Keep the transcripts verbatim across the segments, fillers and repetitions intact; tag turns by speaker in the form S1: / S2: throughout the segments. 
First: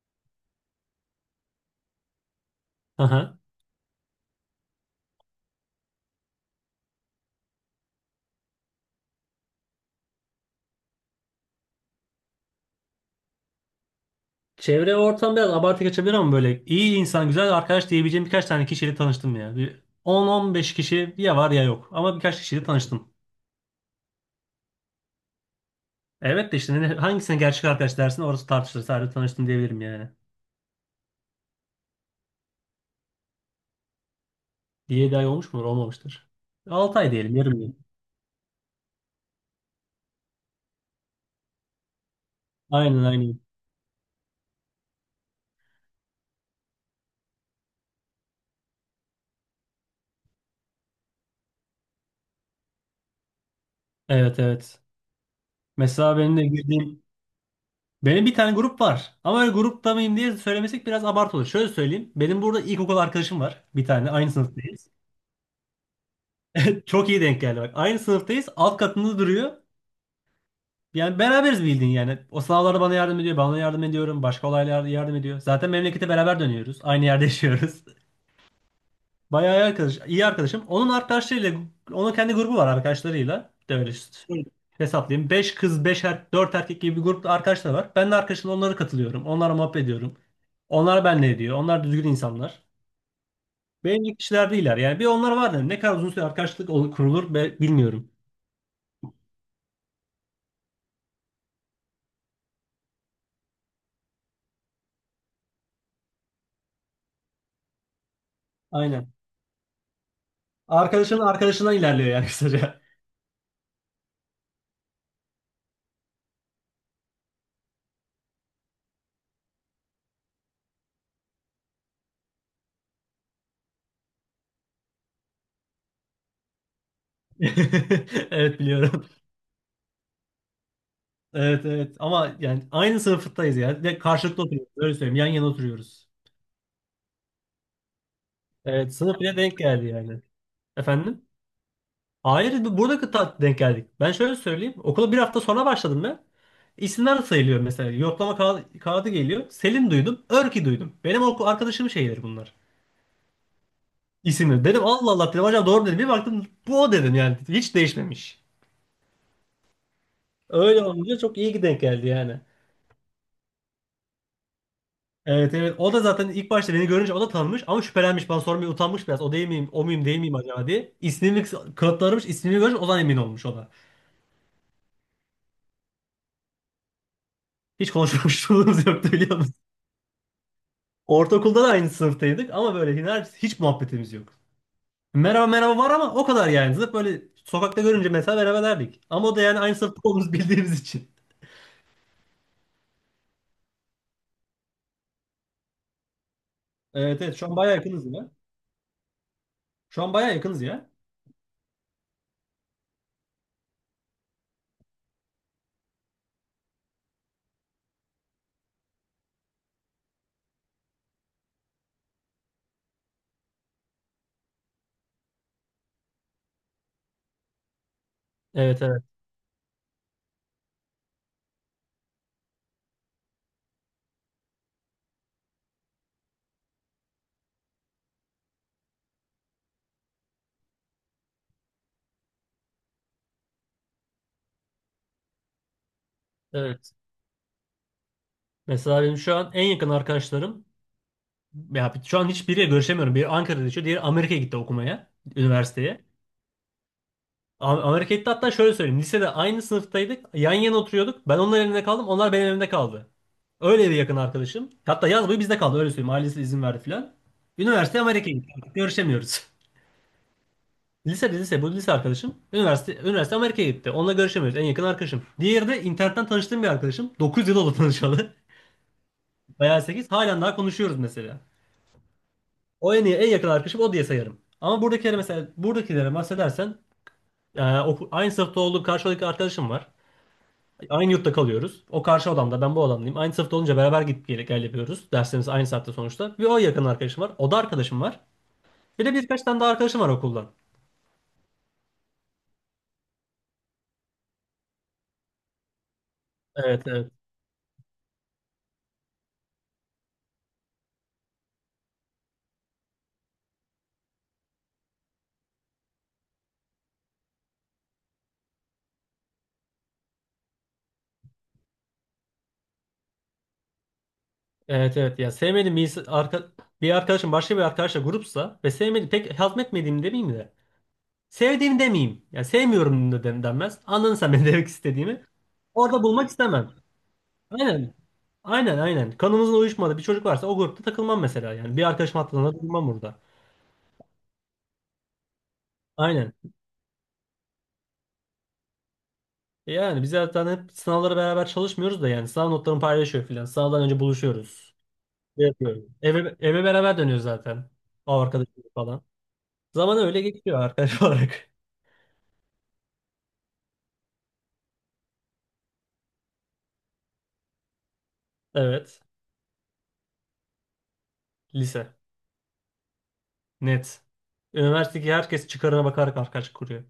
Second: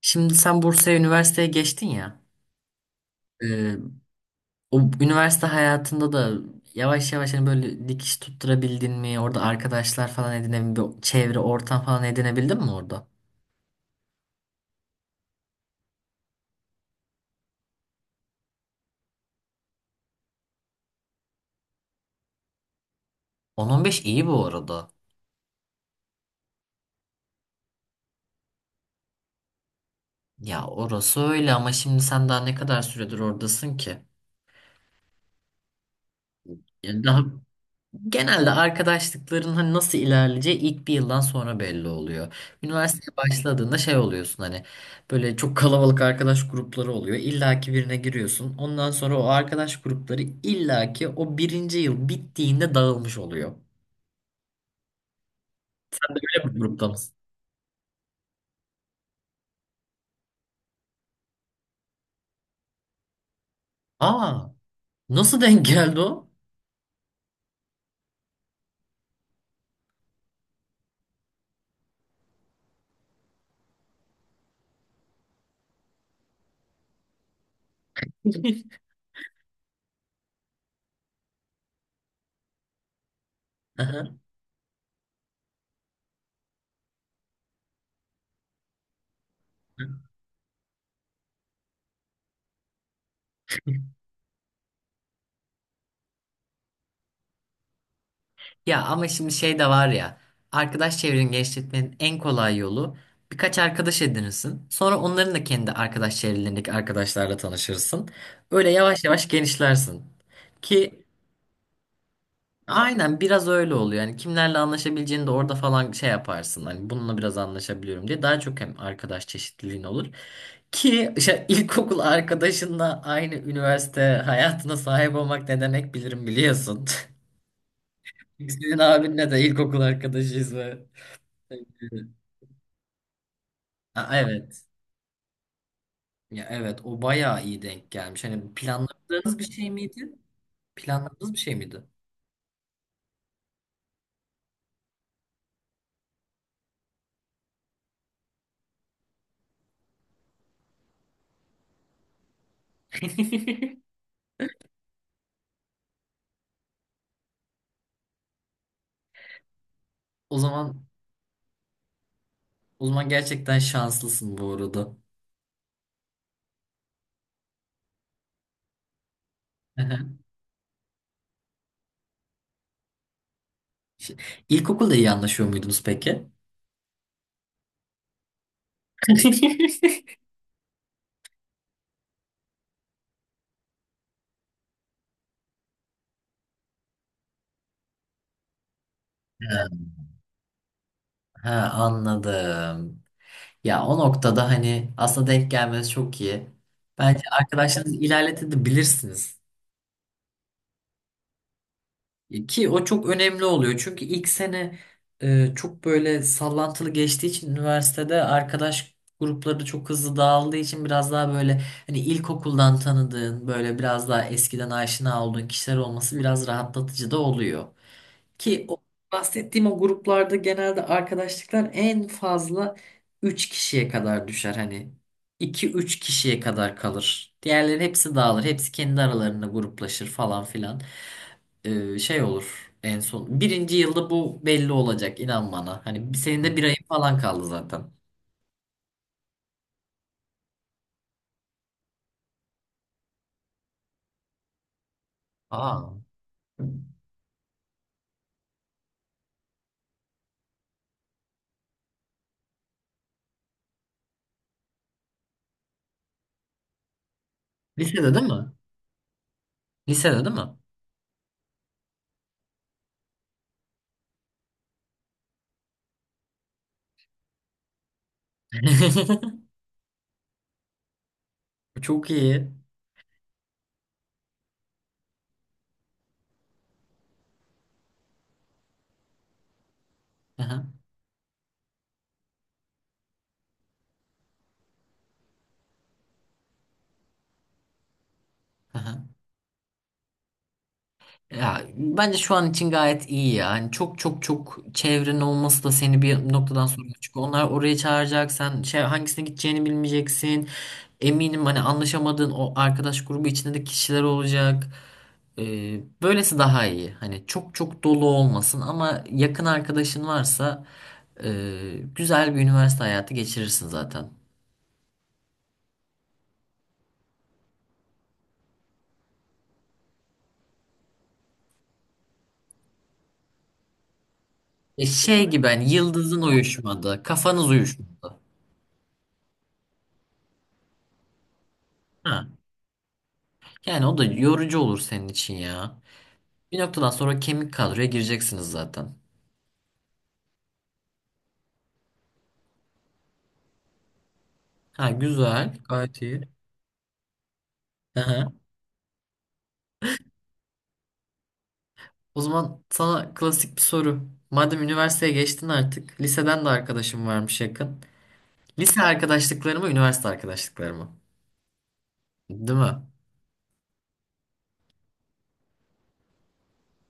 S1: Şimdi sen Bursa'ya üniversiteye geçtin ya.
S2: Aha.
S1: e, O üniversite hayatında da yavaş yavaş hani böyle dikiş tutturabildin mi? Orada arkadaşlar falan edinebildin mi? Çevre, ortam falan edinebildin mi orada?
S2: Çevre ve ortam biraz abartı kaçabilir ama böyle iyi insan, güzel arkadaş diyebileceğim birkaç tane kişiyle tanıştım ya. Bir on on beş kişi ya var ya yok ama birkaç kişiyle tanıştım.
S1: On on beş iyi bu arada.
S2: Evet de işte ne- hangisine gerçek arkadaş dersin, orası tartışılır. Sadece tanıştım diyebilirim yani.
S1: Ya orası öyle ama şimdi sen daha ne kadar süredir oradasın ki?
S2: yedi ay olmuş mudur? Olmamıştır. altı
S1: Yani
S2: ay
S1: daha.
S2: diyelim, yarım yıl.
S1: Genelde arkadaşlıkların hani nasıl ilerleyeceği ilk bir yıldan sonra belli oluyor.
S2: Aynen,
S1: Üniversiteye
S2: aynen.
S1: başladığında şey oluyorsun hani böyle çok kalabalık arkadaş grupları oluyor. İlla ki birine giriyorsun. Ondan sonra o arkadaş grupları illa ki o birinci yıl bittiğinde dağılmış oluyor.
S2: Evet, evet.
S1: Sen
S2: Mesela
S1: de
S2: benim de
S1: öyle bir grupta
S2: girdiğim
S1: mısın?
S2: benim bir tane grup var. Ama öyle grupta mıyım diye söylemesek biraz abartı olur. Şöyle söyleyeyim. Benim burada ilkokul arkadaşım var. Bir tane. Aynı
S1: Aa,
S2: sınıftayız.
S1: nasıl denk geldi o?
S2: Çok iyi denk geldi bak. Aynı sınıftayız. Alt katında duruyor. Yani beraberiz bildiğin yani. O sınavlarda bana yardım ediyor. Ben ona yardım ediyorum. Başka olaylarda yardım ediyor. Zaten memlekete beraber dönüyoruz. Aynı yerde yaşıyoruz. Bayağı iyi arkadaş, iyi arkadaşım. Onun arkadaşlarıyla, onun kendi grubu var arkadaşlarıyla. De öyle
S1: Aha.
S2: şöyle hesaplayayım. Beş kız, beş er, dört erkek gibi bir grupta arkadaşlar var. Ben de arkadaşımla onlara katılıyorum. Onlara muhabbet ediyorum. Onlar benle ediyor. Onlar düzgün insanlar. Benim gibi kişiler değiller. Yani bir onlar var dedim. Ne kadar uzun süre arkadaşlık olur, kurulur, be- bilmiyorum.
S1: Ya ama şimdi şey de var ya. Arkadaş çevreni genişletmenin en kolay yolu birkaç arkadaş edinirsin. Sonra onların da kendi arkadaş çevrelerindeki arkadaşlarla tanışırsın. Öyle yavaş
S2: Aynen.
S1: yavaş genişlersin. Ki
S2: Arkadaşın arkadaşından ilerliyor yani kısaca.
S1: aynen biraz öyle oluyor. Yani kimlerle anlaşabileceğini de orada falan şey yaparsın. Hani bununla biraz anlaşabiliyorum diye. Daha çok hem arkadaş çeşitliliğin olur. Ki işte ilkokul arkadaşınla aynı üniversite hayatına sahip olmak ne demek bilirim biliyorsun.
S2: Evet,
S1: Senin
S2: biliyorum.
S1: abinle de ilkokul arkadaşıyız ve.
S2: Evet, evet, ama yani aynı sınıftayız ya, ve
S1: Ha,
S2: karşılıklı
S1: evet.
S2: oturuyoruz. Öyle söyleyeyim. Yan yana oturuyoruz.
S1: Ya evet, o bayağı iyi denk gelmiş. Hani
S2: Evet, sınıf bile
S1: planladığınız bir
S2: denk
S1: şey
S2: geldi
S1: miydi?
S2: yani. Efendim?
S1: Planladığınız bir şey miydi?
S2: Hayır, bu- burada kıta denk geldik. Ben şöyle söyleyeyim. Okula bir hafta sonra başladım ben. İsimler sayılıyor mesela. Yoklama kağı- kağıdı geliyor. Selin duydum. Örki duydum. Benim okul arkadaşım şeyleri bunlar. İsimleri. Dedim Allah Allah dedim. Acaba doğru mu dedim. Bir baktım bu o dedim yani. Hiç değişmemiş.
S1: O
S2: Öyle
S1: zaman.
S2: olunca çok iyi ki denk geldi yani.
S1: O zaman gerçekten şanslısın bu arada.
S2: Evet, evet. O da zaten ilk başta beni görünce o da tanımış ama şüphelenmiş. Bana sormaya utanmış biraz. O değil miyim? O muyum, değil miyim acaba diye. İsmimi kanıtlarmış. İsmini görünce o zaman emin olmuş o da.
S1: Şey- İlkokulda iyi anlaşıyor muydunuz peki?
S2: Hiç konuşmamışlığımız yoktu biliyor musun? Ortaokulda da aynı sınıftaydık ama böyle hiç, hiç muhabbetimiz yok. Merhaba merhaba var ama o kadar yani. Zıp böyle sokakta görünce mesela merhaba derdik. Ama o da yani
S1: Ha,
S2: aynı sınıfta olduğumuzu bildiğimiz için.
S1: ha, anladım. Ya o noktada hani aslında denk gelmesi çok iyi. Bence
S2: Evet, evet, şu an bayağı
S1: arkadaşlarınızı
S2: yakınız ya.
S1: ilerletebilirsiniz.
S2: Şu an bayağı yakınız ya.
S1: Ki o çok önemli oluyor. Çünkü ilk sene e, çok böyle sallantılı geçtiği için üniversitede arkadaş grupları çok hızlı dağıldığı için biraz daha böyle hani ilkokuldan tanıdığın böyle biraz daha eskiden aşina olduğun kişiler olması biraz rahatlatıcı da oluyor. Ki o
S2: Evet, evet,
S1: bahsettiğim o gruplarda genelde arkadaşlıklar en fazla üç kişiye kadar düşer. Hani iki üç kişiye kadar kalır. Diğerleri hepsi dağılır. Hepsi kendi aralarında gruplaşır falan filan. Ee, şey olur en son. Birinci yılda bu belli olacak, inan bana. Hani senin de bir ayın
S2: evet.
S1: falan kaldı zaten.
S2: Mesela benim şu an en yakın arkadaşlarım, ya şu an hiçbiriyle görüşemiyorum. Biri Ankara'da yaşıyor, diğeri Amerika'ya gitti okumaya,
S1: Aa.
S2: üniversiteye. A- Amerika'ya gitti, hatta şöyle söyleyeyim. Lisede aynı sınıftaydık. Yan yana oturuyorduk. Ben onların evinde kaldım. Onlar benim evimde kaldı. Öyle bir yakın arkadaşım. Hatta yaz boyu bizde kaldı, öyle söyleyeyim. Ailesi izin verdi filan. Üniversite
S1: Lisede değil
S2: Amerika'ya gitti.
S1: mi?
S2: Artık görüşemiyoruz.
S1: Lisede değil mi?
S2: Lisede lise bu lise arkadaşım. Üniversite üniversite Amerika'ya gitti. Onunla görüşemiyoruz. En yakın arkadaşım. Diğeri de internetten tanıştığım bir arkadaşım. Dokuz yıl oldu tanışalı. Bayağı sekiz halen daha konuşuyoruz mesela.
S1: Çok iyi.
S2: O en iyi, en yakın arkadaşım, o diye sayarım. Ama buradakilere mesela, buradakilere bahsedersen, e, oku- aynı sınıfta olduğum karşıdaki arkadaşım var.
S1: Aha,
S2: Aynı yurtta kalıyoruz. O karşı odamda, ben bu odamdayım. Aynı sınıfta olunca beraber gidip gel, gel yapıyoruz. Derslerimiz aynı saatte sonuçta. Bir o yakın arkadaşım var. O da arkadaşım var. Bir
S1: aha.
S2: de birkaç tane daha arkadaşım var okuldan.
S1: Ya bence şu an için gayet iyi ya. Hani çok çok çok çevrenin olması da seni bir noktadan
S2: Evet,
S1: sonra,
S2: evet.
S1: çünkü onlar oraya çağıracak. Sen şey hangisine gideceğini bilmeyeceksin. Eminim hani anlaşamadığın o arkadaş grubu içinde de kişiler olacak. Ee, böylesi daha iyi. Hani çok çok dolu olmasın ama yakın arkadaşın varsa e, güzel bir üniversite hayatı geçirirsin zaten.
S2: Evet, evet, ya sevmediğim bir, ins- arka, bir arkadaşım başka bir arkadaşla grupsa ve sevmedi, pek hazmetmediğimi demeyeyim de sevdiğimi demeyeyim. Ya sevmiyorum da den- denmez. Anladın sen benim demek
S1: E
S2: istediğimi.
S1: şey gibi hani
S2: Orada
S1: yıldızın
S2: bulmak istemem.
S1: uyuşmadı, kafanız
S2: Aynen.
S1: uyuşmadı.
S2: Aynen, aynen. Kanımızın uyuşmadığı bir çocuk varsa o grupta takılmam mesela yani. Bir arkadaşım
S1: Ha.
S2: hattında durmam burada.
S1: Yani o da yorucu olur senin için ya.
S2: Aynen.
S1: Bir noktadan sonra kemik kadroya gireceksiniz zaten.
S2: E Yani biz zaten hep sınavlara beraber çalışmıyoruz da, yani sınav notlarını paylaşıyor filan. Sınavdan önce buluşuyoruz.
S1: Ha,
S2: Şey
S1: güzel.
S2: yapıyoruz.
S1: Gayet iyi.
S2: Eve, eve beraber dönüyoruz zaten. O
S1: Aha.
S2: arkadaşım falan. Zaman öyle geçiyor arkadaş olarak.
S1: O zaman sana klasik bir soru. Madem üniversiteye geçtin artık. Liseden de arkadaşım varmış, yakın. Lise
S2: Evet.
S1: arkadaşlıkları mı, üniversite arkadaşlıkları mı?
S2: Lise.
S1: Değil mi?
S2: Net. Üniversitedeki herkes çıkarına bakarak arkadaş kuruyor.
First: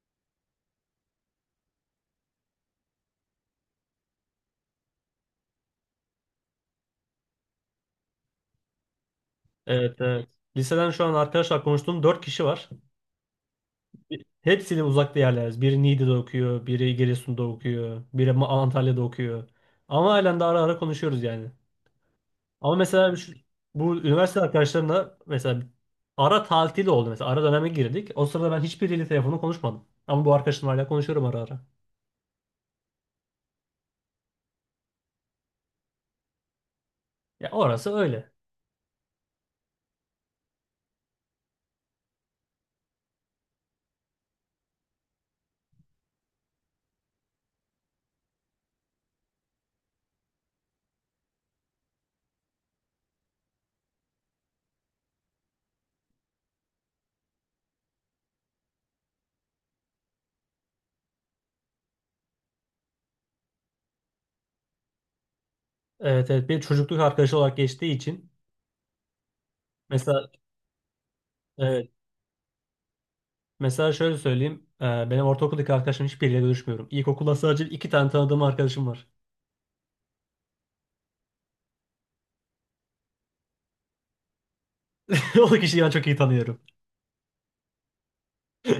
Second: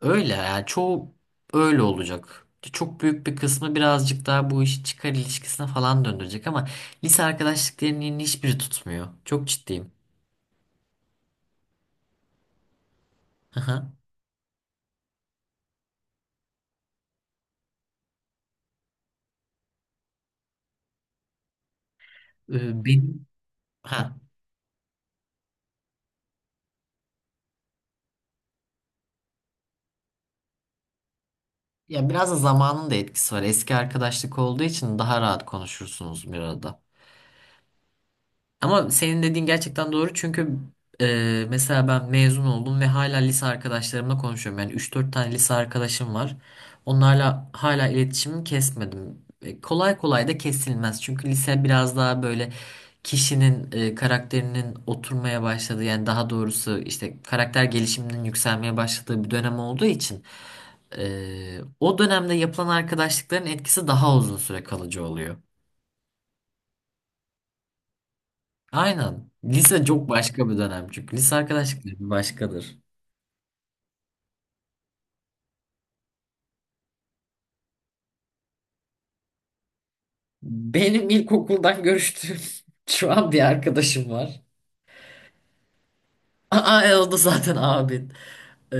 S1: Öyle yani, çoğu öyle olacak. Çok büyük bir kısmı birazcık daha bu işi çıkar ilişkisine falan döndürecek ama lise arkadaşlıklarının hiçbiri tutmuyor. Çok ciddiyim.
S2: Evet, evet. Liseden şu an arkadaşlar konuştuğum dört kişi var.
S1: Aha.
S2: Hepsiyle uzakta yerleriz. Biri Niğde'de okuyor, biri Giresun'da okuyor, biri Ma- Antalya'da okuyor. Ama halen de ara ara konuşuyoruz yani. Ama
S1: Ee,
S2: mesela
S1: benim,
S2: şu- bu
S1: ha.
S2: üniversite arkadaşlarımla mesela ara tatil oldu mesela. Ara döneme girdik. O sırada ben hiçbiriyle telefonla konuşmadım. Ama bu arkadaşımla hala konuşuyorum ara ara.
S1: Ya biraz da zamanın da etkisi var. Eski arkadaşlık olduğu için daha rahat konuşursunuz bir arada.
S2: Ya orası öyle.
S1: Ama senin dediğin gerçekten doğru, çünkü e, mesela ben mezun oldum ve hala lise arkadaşlarımla konuşuyorum. Yani üç dört tane lise arkadaşım var. Onlarla hala iletişimimi kesmedim. E, kolay kolay da kesilmez. Çünkü lise biraz daha böyle kişinin e, karakterinin oturmaya başladığı, yani daha doğrusu işte karakter gelişiminin yükselmeye başladığı bir dönem olduğu için e, o dönemde yapılan arkadaşlıkların etkisi daha uzun süre kalıcı oluyor.
S2: Evet, evet. Bir çocukluk arkadaşı olarak geçtiği için
S1: Aynen. Lise çok
S2: mesela,
S1: başka bir dönem çünkü. Lise
S2: evet.
S1: arkadaşlıkları bir başkadır.
S2: Mesela şöyle söyleyeyim. e, Benim ortaokuldaki arkadaşlarım hiçbiriyle görüşmüyorum. İlkokulda sadece iki tane tanıdığım arkadaşım var.
S1: Benim ilkokuldan görüştüğüm şu an bir arkadaşım var.
S2: O da kişiyi ben çok iyi tanıyorum.
S1: Aa, e, o da zaten abin. Ee,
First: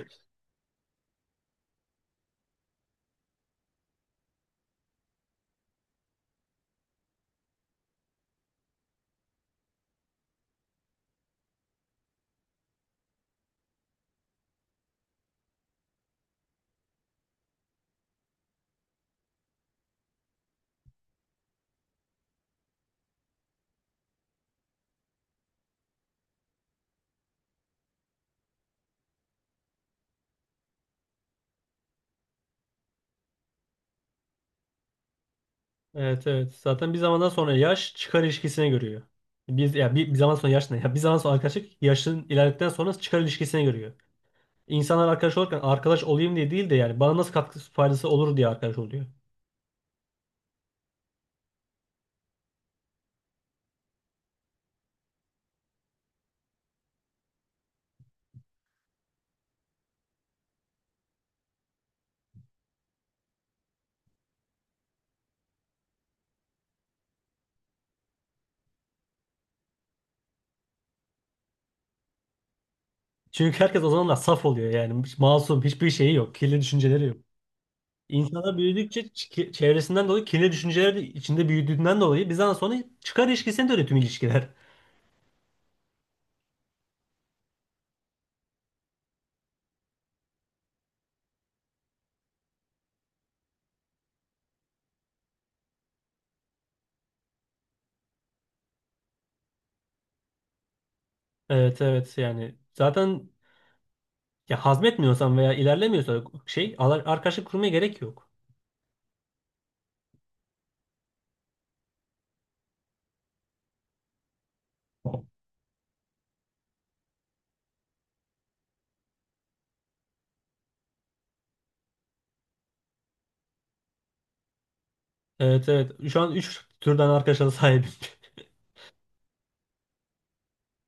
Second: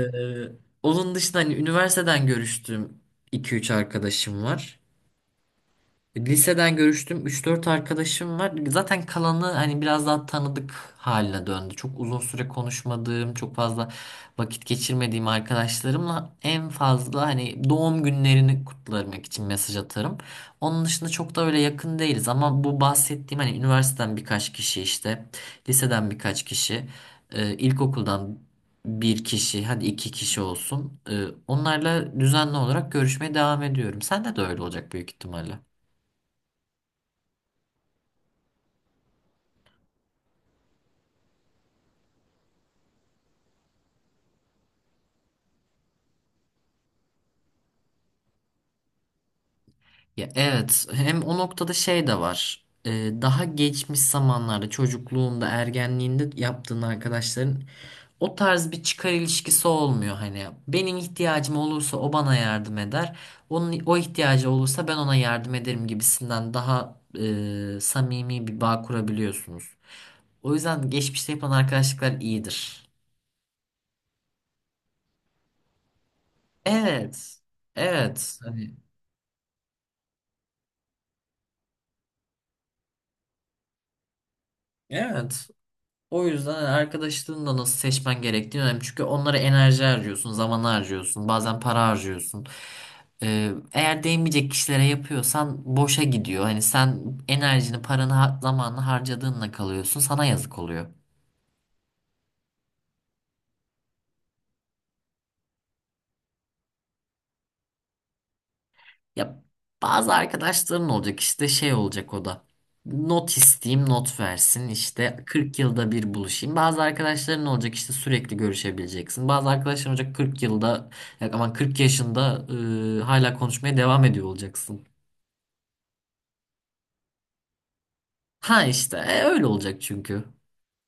S1: Onun dışında hani üniversiteden görüştüğüm iki üç arkadaşım var. E, Liseden görüştüm. Üç dört arkadaşım var. Zaten kalanı hani biraz daha tanıdık haline döndü. Çok uzun süre konuşmadığım, çok fazla vakit geçirmediğim arkadaşlarımla en fazla hani doğum günlerini kutlamak için mesaj atarım. Onun dışında çok da öyle yakın değiliz ama bu bahsettiğim hani üniversiteden birkaç kişi işte, liseden birkaç kişi, e, ilkokuldan bir kişi, hadi iki kişi olsun. E, Onlarla düzenli olarak görüşmeye devam ediyorum. Sende de öyle olacak büyük ihtimalle.
S2: Evet, evet. Zaten bir zamandan sonra yaş çıkar ilişkisine görüyor. Biz ya bir, bir zaman sonra yaş ne? Ya bir zaman sonra arkadaşlık, yaşın ilerledikten sonra çıkar ilişkisine görüyor. İnsanlar arkadaş olurken arkadaş olayım diye değil de yani bana nasıl katkısı, faydası olur diye arkadaş oluyor.
S1: Ya evet, hem o noktada şey de var. Ee, daha geçmiş zamanlarda çocukluğunda ergenliğinde yaptığın arkadaşların o tarz bir çıkar ilişkisi olmuyor. Hani benim ihtiyacım olursa o bana yardım eder, onun o ihtiyacı olursa ben ona yardım ederim gibisinden daha e, samimi bir bağ kurabiliyorsunuz. O yüzden geçmişte yapılan arkadaşlıklar iyidir.
S2: Çünkü herkes o zamanlar saf oluyor yani. Hiç masum, hiçbir şeyi yok. Kirli düşünceleri yok.
S1: Evet. Evet.
S2: İnsana
S1: Hani
S2: büyüdükçe çi- çevresinden dolayı kirli düşünceler de içinde büyüdüğünden dolayı bizden sonra çıkar ilişkisine dönüyor tüm ilişkiler.
S1: evet. O yüzden hani arkadaşlığını da nasıl seçmen gerektiği önemli. Çünkü onlara enerji harcıyorsun, zaman harcıyorsun, bazen para harcıyorsun. Ee, eğer değmeyecek kişilere yapıyorsan boşa gidiyor. Hani sen enerjini, paranı, ha- zamanını harcadığınla kalıyorsun. Sana yazık oluyor.
S2: Evet, evet, yani zaten ya hazmetmiyorsan veya ilerlemiyorsan şey, al- arkadaşlık kurmaya gerek yok.
S1: Ya bazı arkadaşların olacak, işte şey olacak o da. Not isteyeyim, not versin, işte kırk yılda bir buluşayım. Bazı arkadaşların olacak işte sürekli görüşebileceksin. Bazı arkadaşların olacak kırk yılda, ya aman kırk yaşında e, hala konuşmaya devam ediyor olacaksın.
S2: Evet, evet, şu an üç türden arkadaşa da sahibim.
S1: Ha işte e, öyle olacak çünkü.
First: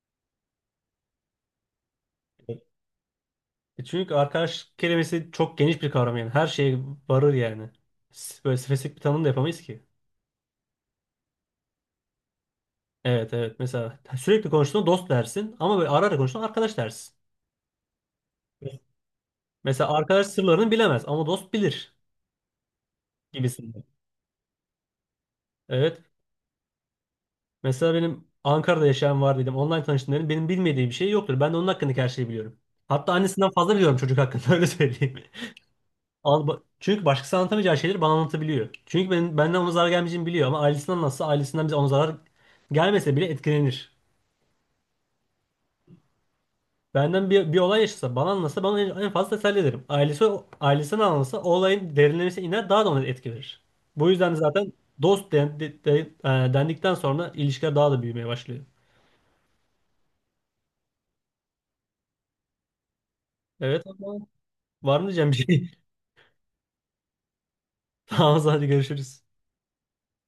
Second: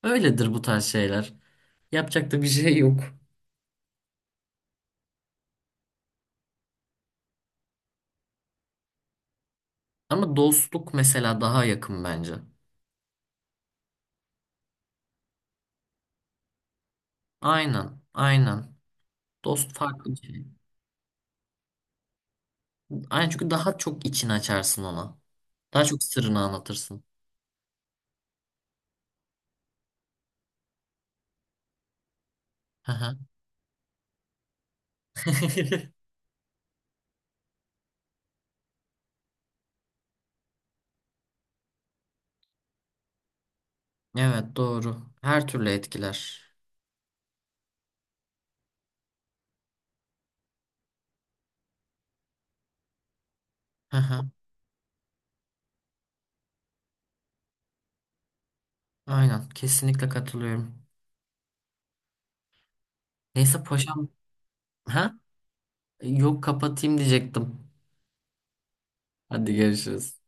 S1: Öyledir bu tarz şeyler. Yapacak da bir şey yok.
S2: Çünkü arkadaş kelimesi çok geniş bir kavram yani, her şeye varır yani. S- Böyle spesifik bir tanım da yapamayız ki.
S1: Ama dostluk mesela daha yakın bence.
S2: Evet, evet, mesela sürekli konuştuğun dost dersin, ama böyle ara ara konuştuğun arkadaş dersin.
S1: Aynen aynen. Dost
S2: Mesela
S1: farklı bir
S2: arkadaş
S1: şey.
S2: sırlarını bilemez ama dost bilir
S1: Aynen, çünkü daha
S2: gibisinden.
S1: çok için açarsın ona. Daha
S2: Evet.
S1: çok sırrını anlatırsın.
S2: Mesela benim Ankara'da yaşayan var dedim. Online tanıştım dedim. Benim bilmediği bir şey yoktur. Ben de onun hakkındaki her şeyi biliyorum.
S1: Hı
S2: Hatta
S1: hı.
S2: annesinden fazla biliyorum çocuk hakkında, öyle söyleyeyim. Al- ba- Çünkü başkası anlatamayacağı şeyleri bana anlatabiliyor. Çünkü ben, benden ona zarar gelmeyeceğini biliyor, ama ailesinden nasıl ailesinden bize, ona zarar gelmese bile etkilenir.
S1: Evet, doğru. Her türlü etkiler.
S2: Benden bir, bir olay yaşasa, bana anlatsa, bana en en fazla teselli ederim. Ailesi ailesine anlatsa o olayın derinlemesine iner, daha da ona etki verir.
S1: Hı
S2: Bu
S1: hı.
S2: yüzden zaten dost den- de- de- e, dendikten sonra ilişkiler daha da büyümeye başlıyor.
S1: Aynen. Kesinlikle katılıyorum. Neyse
S2: Evet
S1: paşam.
S2: ama, var mı
S1: Ha?
S2: diyeceğim bir şey?
S1: Yok, kapatayım diyecektim.
S2: Tamam, hadi görüşürüz.
S1: Hadi görüşürüz.